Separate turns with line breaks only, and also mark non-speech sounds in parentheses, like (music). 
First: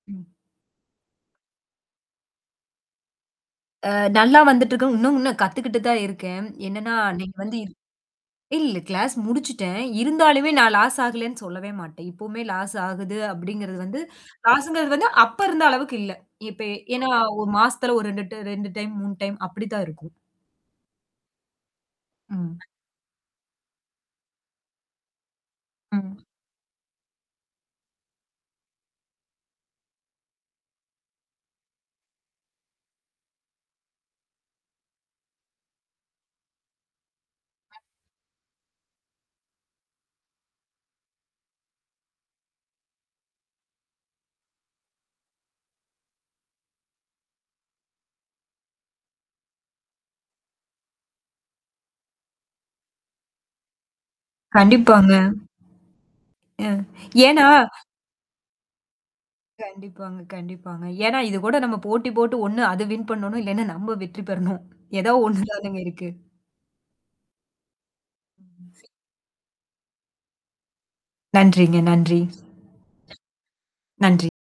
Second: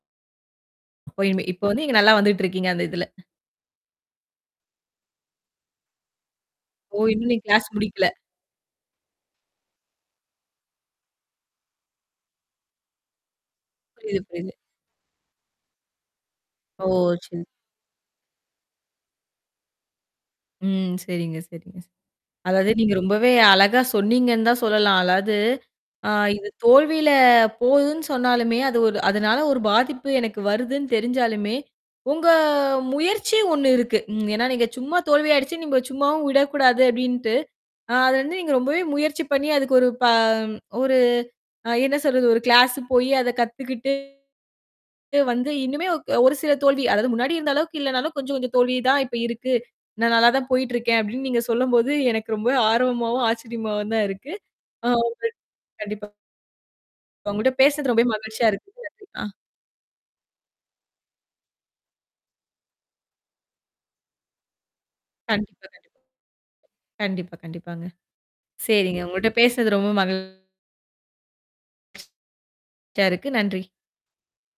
ம்.
இப்பயுமே, இப்ப வந்து நீங்க நல்லா வந்துட்டு இருக்கீங்க, அந்த இதுல.
ஆ, நல்லா வந்துட்டுருக்கு. இன்னும் இன்னும் கத்துக்கிட்டு தான் இருக்கேன். என்னன்னா,
ஓ! இன்னும்
இன்னைக்கு
நீங்க கிளாஸ்
வந்திர்
முடிக்கல.
இல்ல கிளாஸ் முடிச்சிட்டேன். இருந்தாலுமே நான் லாஸ் ஆகலேன்னு சொல்லவே மாட்டேன். இப்பவுமே லாஸ் ஆகுது அப்பிடிங்கிறது வந்து.
புரியுது, புரியுது.
லாஸ்ங்கிறது வந்து அப்ப இருந்த அளவுக்கு இல்ல. இப்ப
ஓ!
ஏன்னா,
சின்
ஒரு மாசத்துல ஒரு ரெண்டுட்டு 2 டைம், 3 டைம் அப்பிடி தான் இருக்கும்.
ம். சரிங்க, சரிங்க, சரிங்க.
ம்.
அதாவது நீங்க ரொம்பவே அழகா சொன்னீங்கன்னுதான் சொல்லலாம். அதாவது அ
ம்.
இது தோல்வியில போகுதுன்னு சொன்னாலுமே, அது ஒரு அதனால ஒரு பாதிப்பு எனக்கு வருதுன்னு தெரிஞ்சாலுமே, உங்க முயற்சி ஒண்ணு இருக்கு. ம் ஏன்னா, நீங்கச் சும்மா தோல்வியடஞ்சு நீங்கச் சும்மாவும் விடக் கூடாது அப்பிடின்னுட்டு, அ அத வந்து நீங்க ரொம்பவே முயற்சி பண்ணி அதுக்கொரு ப ஒரு அ என்ன சொல்றது? ஒரு கிளாஸ் போயி அதக் கத்துக்கிட்டு, வந்து இனிமே அ ஒரு சில தோல்வி. அதாவது முன்னாடி இருந்த அளவுக்கு இல்லன்னாலும் கொஞ்சம், கொஞ்சம் தோல்வி தான் இப்ப இருக்கு. நான் நல்லா தான் போயிட்டு இருக்கேன், அப்பிடின்னு நீங்கச் சொல்லும்போது எனக்கு ரொம்ப ஆர்வமாவும், ஆச்சரியமாவும் தான் இருக்கு. ஆ
கண்டிப்பாங்க.
உங்க கண்டிப்பா
ஏன் ஏன்னா
உங்கட்ட பேசினது ரொம்பவே மகிழ்ச்சியா இருக்கு. (unintelligible) அ
கண்டிப்பாங்க கண்டிப்பாங்க. ஏன்னா, இது கூட நம்ம போட்டி போட்டு ஒண்ணு அது வின் பண்ணனும் இல்லனா, நம்ம வெற்றி பெறணும். ஏதா
கண்டிப்பா,
ஒண்ணுதானங்க
கண்டிப்பா.
இருக்கு.
கண்டிப்பா, கண்டிப்பாங்க. சரிங்க, உங்கட்ட பேசினது ரொம்ப மகிழ்
நன்றிங்க, நன்றி.
சியா இருக்கு. நன்றி!
நன்றி.